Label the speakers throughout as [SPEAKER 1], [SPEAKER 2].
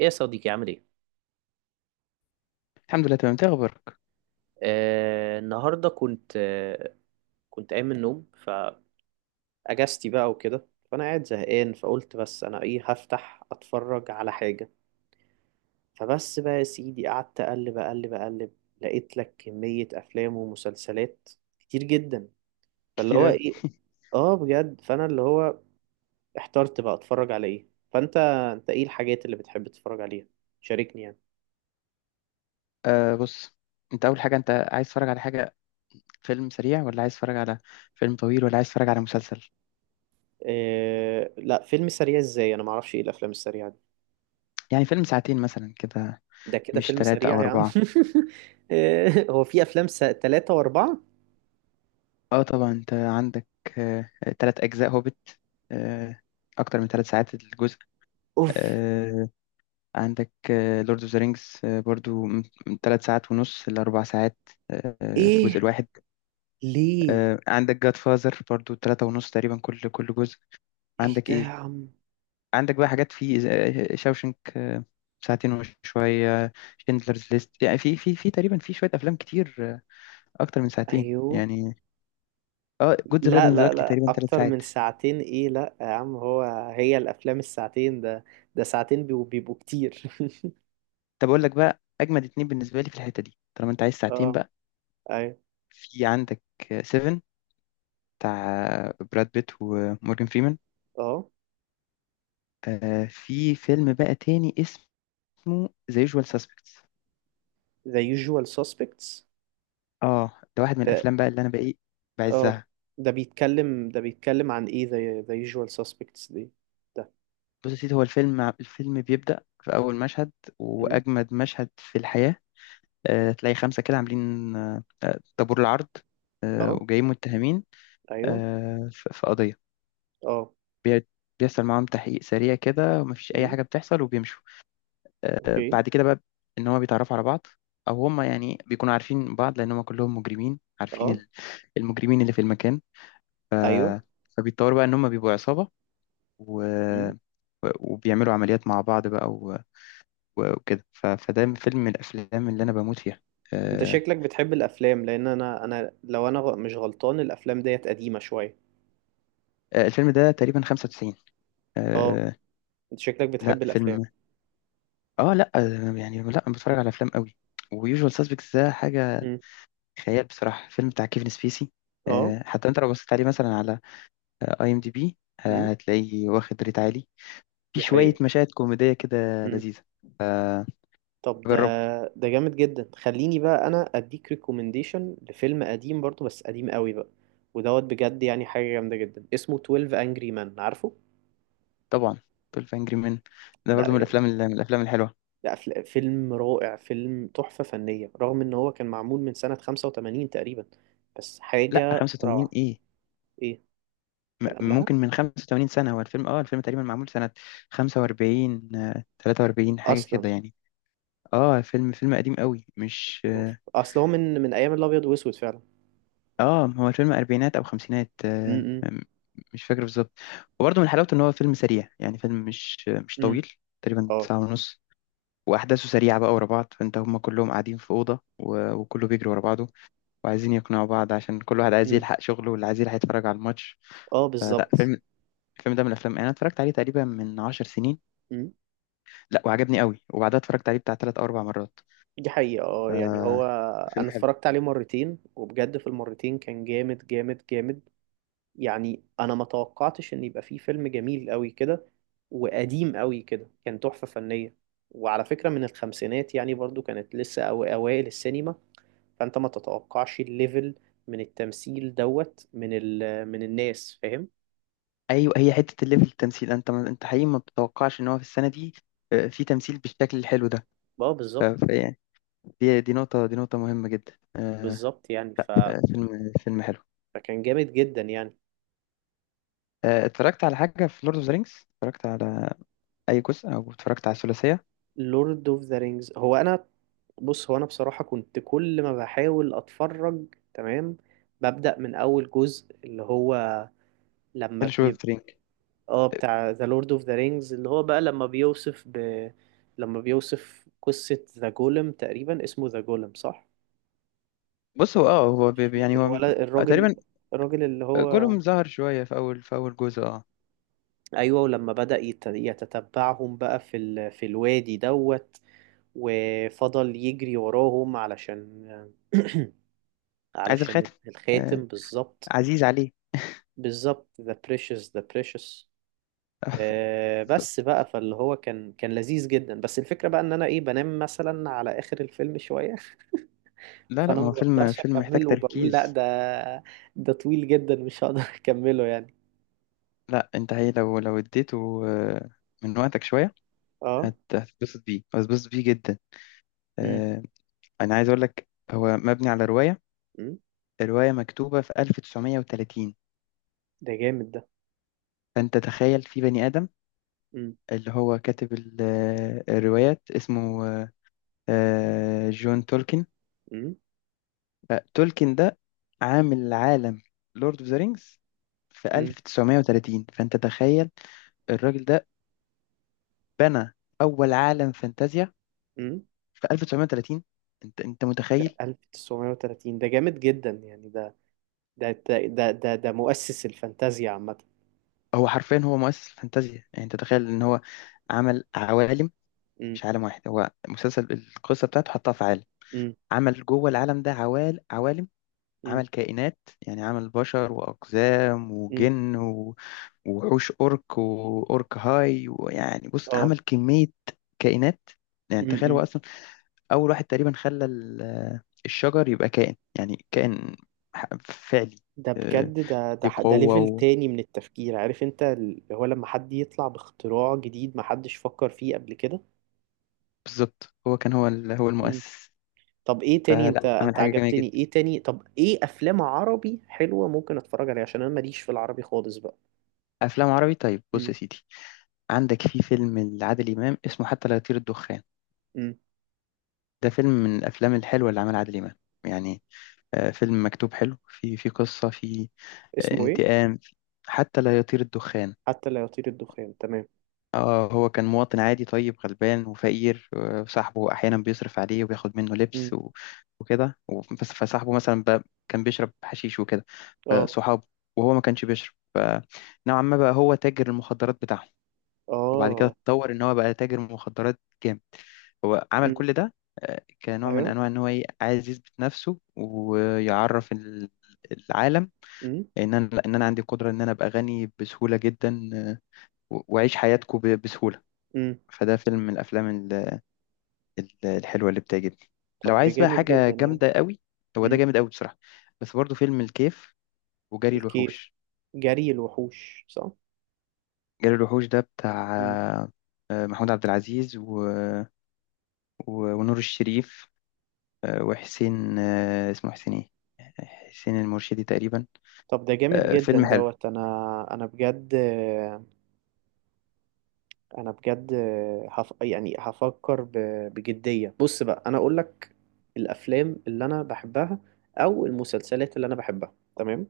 [SPEAKER 1] ايه يا صديقي؟ عامل ايه؟
[SPEAKER 2] الحمد لله تمام، انت ايه اخبارك؟
[SPEAKER 1] النهارده كنت قايم من النوم، فاجازتي بقى وكده، فانا قاعد زهقان فقلت بس انا ايه هفتح اتفرج على حاجه. فبس بقى يا سيدي قعدت اقلب اقلب اقلب، لقيت لك كميه افلام ومسلسلات كتير جدا. فاللي
[SPEAKER 2] كتير
[SPEAKER 1] هو
[SPEAKER 2] قوي.
[SPEAKER 1] ايه؟ اه بجد، فانا اللي هو احترت بقى اتفرج على ايه. فانت انت ايه الحاجات اللي بتحب تتفرج عليها؟ شاركني يعني.
[SPEAKER 2] بص، انت اول حاجه، انت عايز تتفرج على حاجه فيلم سريع، ولا عايز تتفرج على فيلم طويل، ولا عايز تتفرج على مسلسل؟
[SPEAKER 1] آه لا، فيلم سريع ازاي؟ انا معرفش ايه الافلام السريعه دي.
[SPEAKER 2] يعني فيلم ساعتين مثلا كده.
[SPEAKER 1] ده كده
[SPEAKER 2] مش
[SPEAKER 1] فيلم
[SPEAKER 2] ثلاثة
[SPEAKER 1] سريع
[SPEAKER 2] او
[SPEAKER 1] يا عم؟
[SPEAKER 2] اربعة؟
[SPEAKER 1] هو في افلام س... تلاتة واربعة؟
[SPEAKER 2] اه طبعا، انت عندك آه 3 اجزاء هوبت، آه اكتر من 3 ساعات الجزء.
[SPEAKER 1] اوف.
[SPEAKER 2] آه عندك لورد اوف ذا رينجز، برضو من ثلاث ساعات ونص لاربع ساعات، الجزء
[SPEAKER 1] ايه؟
[SPEAKER 2] الواحد.
[SPEAKER 1] ليه؟
[SPEAKER 2] عندك جاد فازر برضو ثلاثة ونص تقريبا كل جزء.
[SPEAKER 1] ايه
[SPEAKER 2] عندك
[SPEAKER 1] ده يا
[SPEAKER 2] ايه،
[SPEAKER 1] عم؟
[SPEAKER 2] عندك بقى حاجات في شاوشنك، ساعتين وشوية، شندلرز ليست، يعني في تقريبا في شوية أفلام كتير، أكتر من ساعتين
[SPEAKER 1] ايوه.
[SPEAKER 2] يعني. اه جود ذا باد
[SPEAKER 1] لا
[SPEAKER 2] أند ذا
[SPEAKER 1] لا لا
[SPEAKER 2] تقريبا ثلاث
[SPEAKER 1] اكتر من
[SPEAKER 2] ساعات
[SPEAKER 1] ساعتين؟ ايه؟ لا يا عم، هي الافلام الساعتين ده، ده ساعتين بيبقوا كتير.
[SPEAKER 2] طب أقول لك بقى أجمد اتنين بالنسبة لي في الحتة دي طالما أنت عايز ساعتين
[SPEAKER 1] اه.
[SPEAKER 2] بقى.
[SPEAKER 1] ايوه.
[SPEAKER 2] في عندك سيفن، بتاع براد بيت ومورجان فريمان.
[SPEAKER 1] اه.
[SPEAKER 2] في فيلم بقى تاني اسمه ذا يوجوال ساسبكتس.
[SPEAKER 1] The Usual Suspects.
[SPEAKER 2] اه ده واحد من
[SPEAKER 1] ده
[SPEAKER 2] الأفلام بقى اللي أنا بقى إيه
[SPEAKER 1] اه،
[SPEAKER 2] بعزها.
[SPEAKER 1] ده بيتكلم، ده بيتكلم عن ايه The Usual Suspects دي؟ ده
[SPEAKER 2] بص يا سيدي، هو الفيلم بيبدأ في أول مشهد،
[SPEAKER 1] أمم،
[SPEAKER 2] وأجمد مشهد في الحياة. تلاقي خمسة كده عاملين طابور العرض،
[SPEAKER 1] اه.
[SPEAKER 2] وجايين متهمين
[SPEAKER 1] ايوه.
[SPEAKER 2] في قضية.
[SPEAKER 1] اه
[SPEAKER 2] بي- بيحصل معاهم تحقيق سريع كده، ومفيش أي
[SPEAKER 1] أمم،
[SPEAKER 2] حاجة بتحصل وبيمشوا.
[SPEAKER 1] اوكي.
[SPEAKER 2] بعد كده بقى إن هما بيتعرفوا على بعض. أو هما يعني بيكونوا عارفين بعض، لأن هما كلهم مجرمين عارفين
[SPEAKER 1] اه.
[SPEAKER 2] المجرمين اللي في المكان.
[SPEAKER 1] ايوه.
[SPEAKER 2] فبيتطوروا بقى إن هما بيبقوا عصابة، و...
[SPEAKER 1] مم.
[SPEAKER 2] وبيعملوا عمليات مع بعض بقى وكده. ف- فده فيلم من الافلام اللي انا بموت فيها.
[SPEAKER 1] انت
[SPEAKER 2] آه،
[SPEAKER 1] شكلك بتحب الافلام، لان انا لو انا مش غلطان الافلام ديت قديمه شويه.
[SPEAKER 2] الفيلم ده تقريبا 95.
[SPEAKER 1] اه.
[SPEAKER 2] آه،
[SPEAKER 1] انت شكلك
[SPEAKER 2] لا
[SPEAKER 1] بتحب الافلام.
[SPEAKER 2] فيلم، اه لا، يعني لا، أنا بتفرج على افلام قوي. ويوجوال سسبكتس ده حاجه
[SPEAKER 1] مم.
[SPEAKER 2] خيال بصراحه، فيلم بتاع كيفن سبيسي.
[SPEAKER 1] اه.
[SPEAKER 2] حتى انت لو بصيت عليه مثلا على اي ام دي بي،
[SPEAKER 1] مم.
[SPEAKER 2] هتلاقيه واخد ريت عالي. في
[SPEAKER 1] دي
[SPEAKER 2] شويه
[SPEAKER 1] حقيقه.
[SPEAKER 2] مشاهد كوميديه كده
[SPEAKER 1] مم.
[SPEAKER 2] لذيذه. آه،
[SPEAKER 1] طب ده،
[SPEAKER 2] جربه.
[SPEAKER 1] ده جامد جدا. خليني بقى انا اديك ريكومنديشن لفيلم قديم برضو، بس قديم قوي بقى، ودوت بجد يعني حاجه جامده جدا، اسمه 12 انجري مان، عارفه؟
[SPEAKER 2] طبعا، 12 انجري مان ده
[SPEAKER 1] ده
[SPEAKER 2] برضو من
[SPEAKER 1] يعني
[SPEAKER 2] الافلام الحلوه.
[SPEAKER 1] ده فيلم رائع، فيلم تحفه فنيه، رغم ان هو كان معمول من سنه 85 تقريبا، بس
[SPEAKER 2] لا
[SPEAKER 1] حاجه
[SPEAKER 2] 85
[SPEAKER 1] روعه.
[SPEAKER 2] ايه؟
[SPEAKER 1] ايه؟ كان قبلها
[SPEAKER 2] ممكن من 85 سنة هو الفيلم، اه الفيلم تقريبا معمول سنة 45، 43 حاجة
[SPEAKER 1] اصلا.
[SPEAKER 2] كده يعني. اه فيلم قديم قوي، مش
[SPEAKER 1] أوف.
[SPEAKER 2] اه.
[SPEAKER 1] اصل هو من ايام الابيض واسود فعلا.
[SPEAKER 2] هو الفيلم أربعينات أو خمسينات،
[SPEAKER 1] امم
[SPEAKER 2] مش فاكر بالظبط. وبرضه من حلاوته إن هو فيلم سريع، يعني فيلم مش
[SPEAKER 1] امم
[SPEAKER 2] طويل، تقريبا
[SPEAKER 1] اه.
[SPEAKER 2] ساعة ونص. وأحداثه سريعة بقى ورا بعض، فأنت هما كلهم قاعدين في أوضة، و- وكله بيجري ورا بعضه وعايزين يقنعوا بعض عشان كل واحد عايز
[SPEAKER 1] امم.
[SPEAKER 2] يلحق شغله، واللي عايز يلحق يتفرج على الماتش.
[SPEAKER 1] اه
[SPEAKER 2] فلا
[SPEAKER 1] بالظبط.
[SPEAKER 2] فيلم الفيلم ده من الأفلام، يعني أنا اتفرجت عليه تقريبا من 10 سنين.
[SPEAKER 1] امم.
[SPEAKER 2] لا وعجبني قوي، وبعدها اتفرجت عليه بتاع 3 او 4 مرات.
[SPEAKER 1] دي حقيقة. اه يعني
[SPEAKER 2] آه
[SPEAKER 1] هو
[SPEAKER 2] فيلم
[SPEAKER 1] انا
[SPEAKER 2] حلو.
[SPEAKER 1] اتفرجت عليه مرتين، وبجد في المرتين كان جامد جامد جامد. يعني انا ما توقعتش ان يبقى فيه فيلم جميل قوي كده وقديم قوي كده، كان تحفة فنية. وعلى فكرة من الخمسينات يعني، برضو كانت لسه أو اوائل السينما، فانت ما تتوقعش الليفل من التمثيل، دوت من ال من الناس، فاهم؟
[SPEAKER 2] ايوه، هي حته الليفل التمثيل، انت ما انت حقيقي ما بتتوقعش ان هو في السنه دي في تمثيل بالشكل الحلو ده.
[SPEAKER 1] اه
[SPEAKER 2] ف-
[SPEAKER 1] بالظبط.
[SPEAKER 2] فيعني دي نقطه مهمه جدا.
[SPEAKER 1] بالظبط يعني ف...
[SPEAKER 2] فيلم حلو.
[SPEAKER 1] فكان جامد جدا يعني.
[SPEAKER 2] اتفرجت على حاجه في لورد اوف ذا رينجز؟ اتفرجت على اي جزء، او اتفرجت على الثلاثيه؟
[SPEAKER 1] لورد اوف ذا رينجز، هو انا، بص هو انا بصراحة كنت كل ما بحاول اتفرج، تمام، ببدأ من اول جزء اللي هو، لما
[SPEAKER 2] فيلوشيب اوف
[SPEAKER 1] بيبقى،
[SPEAKER 2] ذا؟
[SPEAKER 1] اه بتاع ذا لورد اوف ذا رينجز، اللي هو بقى لما بيوصف ب... لما بيوصف قصة ذا جولم، تقريبا اسمه ذا جولم، صح؟
[SPEAKER 2] بص هو هو يعني هو
[SPEAKER 1] الولد الراجل،
[SPEAKER 2] تقريبا.
[SPEAKER 1] الراجل اللي هو.
[SPEAKER 2] جولهم ظهر شويه في اول جزء، اه.
[SPEAKER 1] ايوه، ولما بدأ يتتبعهم بقى في ال... في الوادي دوت، وفضل يجري وراهم علشان
[SPEAKER 2] عايز
[SPEAKER 1] علشان
[SPEAKER 2] الخاتم، آه
[SPEAKER 1] الخاتم بالظبط.
[SPEAKER 2] عزيز عليه.
[SPEAKER 1] بالظبط، the precious the precious. آه بس بقى، فاللي هو كان كان لذيذ جدا، بس الفكرة بقى ان انا ايه، بنام مثلا على اخر الفيلم شوية.
[SPEAKER 2] لا لا،
[SPEAKER 1] فانا
[SPEAKER 2] ما
[SPEAKER 1] ما
[SPEAKER 2] هو فيلم،
[SPEAKER 1] بقدرش
[SPEAKER 2] محتاج
[SPEAKER 1] اكمله وبقول لا،
[SPEAKER 2] تركيز.
[SPEAKER 1] ده ده طويل جدا، مش هقدر اكمله يعني.
[SPEAKER 2] لا انت، هي لو اديته من وقتك شوية،
[SPEAKER 1] اه.
[SPEAKER 2] هتتبسط بيه جدا.
[SPEAKER 1] امم.
[SPEAKER 2] آه، انا عايز اقول لك هو مبني على رواية.
[SPEAKER 1] امم.
[SPEAKER 2] الرواية مكتوبة في 1930.
[SPEAKER 1] ده جامد ده.
[SPEAKER 2] فانت تخيل في بني آدم
[SPEAKER 1] امم.
[SPEAKER 2] اللي هو كاتب الروايات اسمه جون تولكن.
[SPEAKER 1] امم
[SPEAKER 2] تولكن ده عامل عالم لورد اوف ذا رينجز في
[SPEAKER 1] امم،
[SPEAKER 2] 1930. فانت تخيل الراجل ده بنى اول عالم فانتازيا
[SPEAKER 1] امم.
[SPEAKER 2] في 1930. انت
[SPEAKER 1] ده
[SPEAKER 2] متخيل؟
[SPEAKER 1] 1930 ده جامد جدا يعني. ده ده مؤسس الفانتازيا عامة.
[SPEAKER 2] هو حرفيا هو مؤسس الفانتازيا. يعني انت تخيل ان هو عمل عوالم،
[SPEAKER 1] امم.
[SPEAKER 2] مش عالم واحد. هو مسلسل، القصه بتاعته حطها في عالم.
[SPEAKER 1] امم.
[SPEAKER 2] عمل جوه العالم ده عوالم.
[SPEAKER 1] امم.
[SPEAKER 2] عمل كائنات، يعني عمل بشر واقزام
[SPEAKER 1] امم.
[SPEAKER 2] وجن و- ووحوش، اورك واورك هاي، ويعني بص
[SPEAKER 1] اه.
[SPEAKER 2] عمل كميه كائنات. يعني
[SPEAKER 1] امم.
[SPEAKER 2] تخيل هو
[SPEAKER 1] امم.
[SPEAKER 2] اصلا اول واحد تقريبا خلى الشجر يبقى كائن، يعني كائن فعلي.
[SPEAKER 1] ده
[SPEAKER 2] آه،
[SPEAKER 1] بجد، ده ده
[SPEAKER 2] ليه
[SPEAKER 1] ده ليفل
[SPEAKER 2] قوه.
[SPEAKER 1] تاني من التفكير، عارف انت اللي هو لما حد يطلع باختراع جديد ما حدش فكر فيه قبل كده.
[SPEAKER 2] بالظبط، هو كان هو
[SPEAKER 1] امم.
[SPEAKER 2] المؤسس.
[SPEAKER 1] طب ايه تاني؟
[SPEAKER 2] فلا
[SPEAKER 1] انت
[SPEAKER 2] مم. عمل
[SPEAKER 1] انت
[SPEAKER 2] حاجة جميلة
[SPEAKER 1] عجبتني
[SPEAKER 2] جدا.
[SPEAKER 1] ايه تاني؟ طب ايه افلام عربي حلوة ممكن اتفرج عليها، عشان انا ماليش في العربي خالص بقى.
[SPEAKER 2] أفلام عربي؟ طيب بص
[SPEAKER 1] امم.
[SPEAKER 2] يا سيدي، عندك في فيلم لعادل إمام اسمه حتى لا يطير الدخان.
[SPEAKER 1] امم.
[SPEAKER 2] ده فيلم من الأفلام الحلوة اللي عملها عادل إمام، يعني فيلم مكتوب حلو، في قصة في
[SPEAKER 1] اسمه ايه؟
[SPEAKER 2] انتقام. حتى لا يطير الدخان.
[SPEAKER 1] حتى لا يطير الدخان، تمام.
[SPEAKER 2] اه هو كان مواطن عادي طيب غلبان وفقير، وصاحبه احيانا بيصرف عليه وبياخد منه لبس
[SPEAKER 1] امم.
[SPEAKER 2] وكده. فصاحبه مثلا كان بيشرب حشيش وكده،
[SPEAKER 1] اه.
[SPEAKER 2] صحابه. وهو ما كانش بيشرب، فنوعا ما بقى هو تاجر المخدرات بتاعهم. وبعد كده
[SPEAKER 1] اه.
[SPEAKER 2] اتطور ان هو بقى تاجر مخدرات جامد. هو عمل كل ده كنوع من
[SPEAKER 1] ايوه.
[SPEAKER 2] انواع ان هو ايه عايز يثبت نفسه، ويعرف العالم.
[SPEAKER 1] امم.
[SPEAKER 2] ان انا عندي قدرة ان انا ابقى غني بسهولة جدا، و- واعيش حياتكم بسهولة.
[SPEAKER 1] امم.
[SPEAKER 2] فده فيلم من الافلام الحلوة اللي بتعجبني. لو
[SPEAKER 1] طب ده
[SPEAKER 2] عايز بقى
[SPEAKER 1] جامد
[SPEAKER 2] حاجة
[SPEAKER 1] جدا يعني.
[SPEAKER 2] جامدة قوي، هو ده
[SPEAKER 1] امم.
[SPEAKER 2] جامد قوي بصراحة. بس برضه فيلم الكيف وجري
[SPEAKER 1] الكيف.
[SPEAKER 2] الوحوش.
[SPEAKER 1] جري الوحوش، صح.
[SPEAKER 2] جري الوحوش ده بتاع
[SPEAKER 1] مم.
[SPEAKER 2] محمود عبد العزيز و... و... ونور الشريف، وحسين، اسمه حسين ايه، حسين المرشدي تقريبا.
[SPEAKER 1] طب ده جامد جدا
[SPEAKER 2] فيلم حلو.
[SPEAKER 1] دوت. انا، انا بجد، انا بجد هف... يعني هفكر ب... بجدية. بص بقى انا اقول لك، الافلام اللي انا بحبها او المسلسلات اللي انا بحبها، تمام؟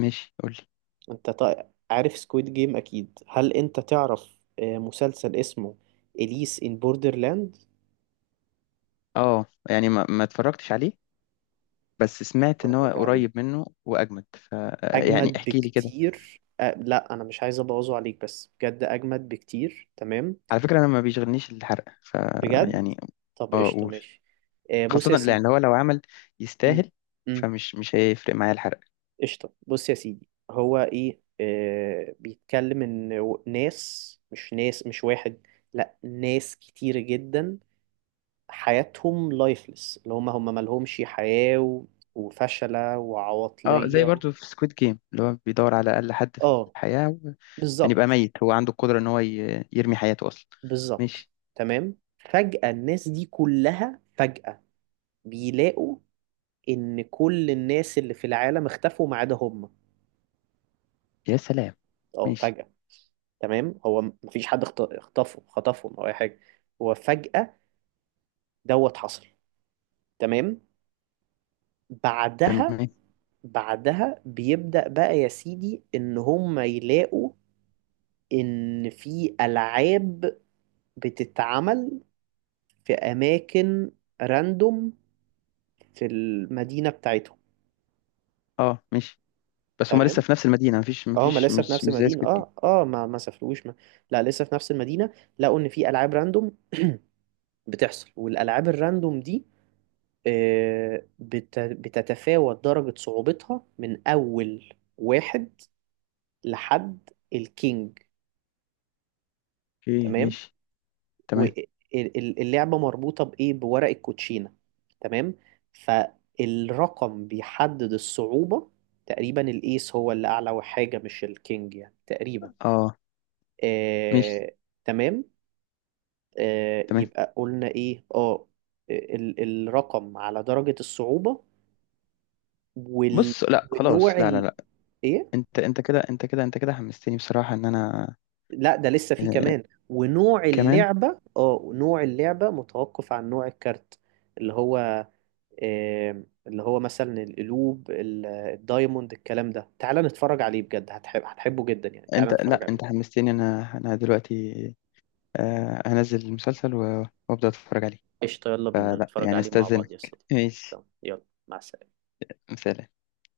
[SPEAKER 2] ماشي قولي.
[SPEAKER 1] انت طيب عارف سكويد جيم اكيد؟ هل انت تعرف آه، مسلسل اسمه اليس ان بوردرلاند؟
[SPEAKER 2] اه يعني ما اتفرجتش عليه، بس سمعت ان هو
[SPEAKER 1] اتفرج عليه،
[SPEAKER 2] قريب منه واجمد. ف آه، يعني
[SPEAKER 1] اجمد
[SPEAKER 2] احكي لي كده.
[SPEAKER 1] بكتير. أه لا انا مش عايز ابوظه عليك، بس بجد اجمد بكتير، تمام.
[SPEAKER 2] على فكره انا ما بيشغلنيش الحرق ف
[SPEAKER 1] بجد.
[SPEAKER 2] يعني.
[SPEAKER 1] طب
[SPEAKER 2] اه
[SPEAKER 1] قشطه،
[SPEAKER 2] قول.
[SPEAKER 1] ماشي. أه بص
[SPEAKER 2] خاصه
[SPEAKER 1] يا
[SPEAKER 2] لان
[SPEAKER 1] سيدي.
[SPEAKER 2] هو لو عمل،
[SPEAKER 1] امم.
[SPEAKER 2] يستاهل.
[SPEAKER 1] امم.
[SPEAKER 2] فمش مش هيفرق معايا الحرق.
[SPEAKER 1] قشطه، بص يا سيدي، هو ايه أه بيتكلم ان ناس، مش واحد، لا، ناس كتير جدا، حياتهم لايفلس، اللي هم مالهمش حياه، و- وفشله
[SPEAKER 2] اه زي
[SPEAKER 1] وعواطليه.
[SPEAKER 2] برضو في سكويد جيم، اللي هو بيدور على اقل حد في
[SPEAKER 1] اه
[SPEAKER 2] الحياه، يعني يبقى
[SPEAKER 1] بالظبط.
[SPEAKER 2] ميت هو عنده القدرة ان هو يرمي حياته اصلا.
[SPEAKER 1] بالظبط.
[SPEAKER 2] ماشي.
[SPEAKER 1] تمام، فجأة الناس دي كلها فجأة بيلاقوا إن كل الناس اللي في العالم اختفوا ما عدا هم.
[SPEAKER 2] يا سلام.
[SPEAKER 1] اه
[SPEAKER 2] ماشي.
[SPEAKER 1] فجأة. تمام، هو مفيش حد اختفوا خطفهم أو أي حاجة، هو فجأة دوت حصل، تمام. بعدها،
[SPEAKER 2] تمام.
[SPEAKER 1] بعدها بيبدأ بقى يا سيدي إن هم يلاقوا إن في ألعاب بتتعمل في أماكن راندوم في المدينة بتاعتهم.
[SPEAKER 2] اه ماشي. بس هما لسه
[SPEAKER 1] تمام.
[SPEAKER 2] في نفس المدينة، مفيش
[SPEAKER 1] اه ما
[SPEAKER 2] مفيش
[SPEAKER 1] لسه في
[SPEAKER 2] مش
[SPEAKER 1] نفس
[SPEAKER 2] مش زي
[SPEAKER 1] المدينة،
[SPEAKER 2] سكوت جيم.
[SPEAKER 1] اه اه ما سافروش ما. لا لسه في نفس المدينة. لقوا ان في العاب راندوم بتحصل، والالعاب الراندوم دي آه، بتتفاوت درجة صعوبتها من اول واحد لحد الكينج.
[SPEAKER 2] اوكي
[SPEAKER 1] تمام.
[SPEAKER 2] ماشي. تمام.
[SPEAKER 1] واللعبة مربوطة بايه، بورق الكوتشينة، تمام. فالرقم بيحدد الصعوبة، تقريبا الايس هو اللي اعلى حاجة مش الكينج يعني تقريبا.
[SPEAKER 2] اه ماشي.
[SPEAKER 1] آه، تمام. آه،
[SPEAKER 2] تمام.
[SPEAKER 1] يبقى قلنا ايه؟ اه، آه، الرقم على درجة الصعوبة، وال...
[SPEAKER 2] بص لا
[SPEAKER 1] ونوع
[SPEAKER 2] خلاص، لا لا
[SPEAKER 1] ال...
[SPEAKER 2] لا.
[SPEAKER 1] ايه؟
[SPEAKER 2] انت كده حمستني بصراحة ان انا،
[SPEAKER 1] لا ده لسه فيه
[SPEAKER 2] آه
[SPEAKER 1] كمان. ونوع
[SPEAKER 2] كمان.
[SPEAKER 1] اللعبة، اه نوع اللعبة متوقف عن نوع الكارت، اللي هو آه، اللي هو مثلا القلوب، الدايموند، الكلام ده. تعال نتفرج عليه بجد، هتحب، هتحبه جدا يعني. تعال
[SPEAKER 2] انت لا،
[SPEAKER 1] نتفرج
[SPEAKER 2] انت
[SPEAKER 1] عليه.
[SPEAKER 2] حمستني. انا دلوقتي هنزل المسلسل و- وابدا اتفرج عليه.
[SPEAKER 1] قشطة، يلا بينا
[SPEAKER 2] فلا
[SPEAKER 1] نتفرج
[SPEAKER 2] يعني
[SPEAKER 1] عليه مع بعض يا
[SPEAKER 2] استاذنك.
[SPEAKER 1] صديقي.
[SPEAKER 2] ماشي،
[SPEAKER 1] تمام يلا، مع السلامة.
[SPEAKER 2] سلام.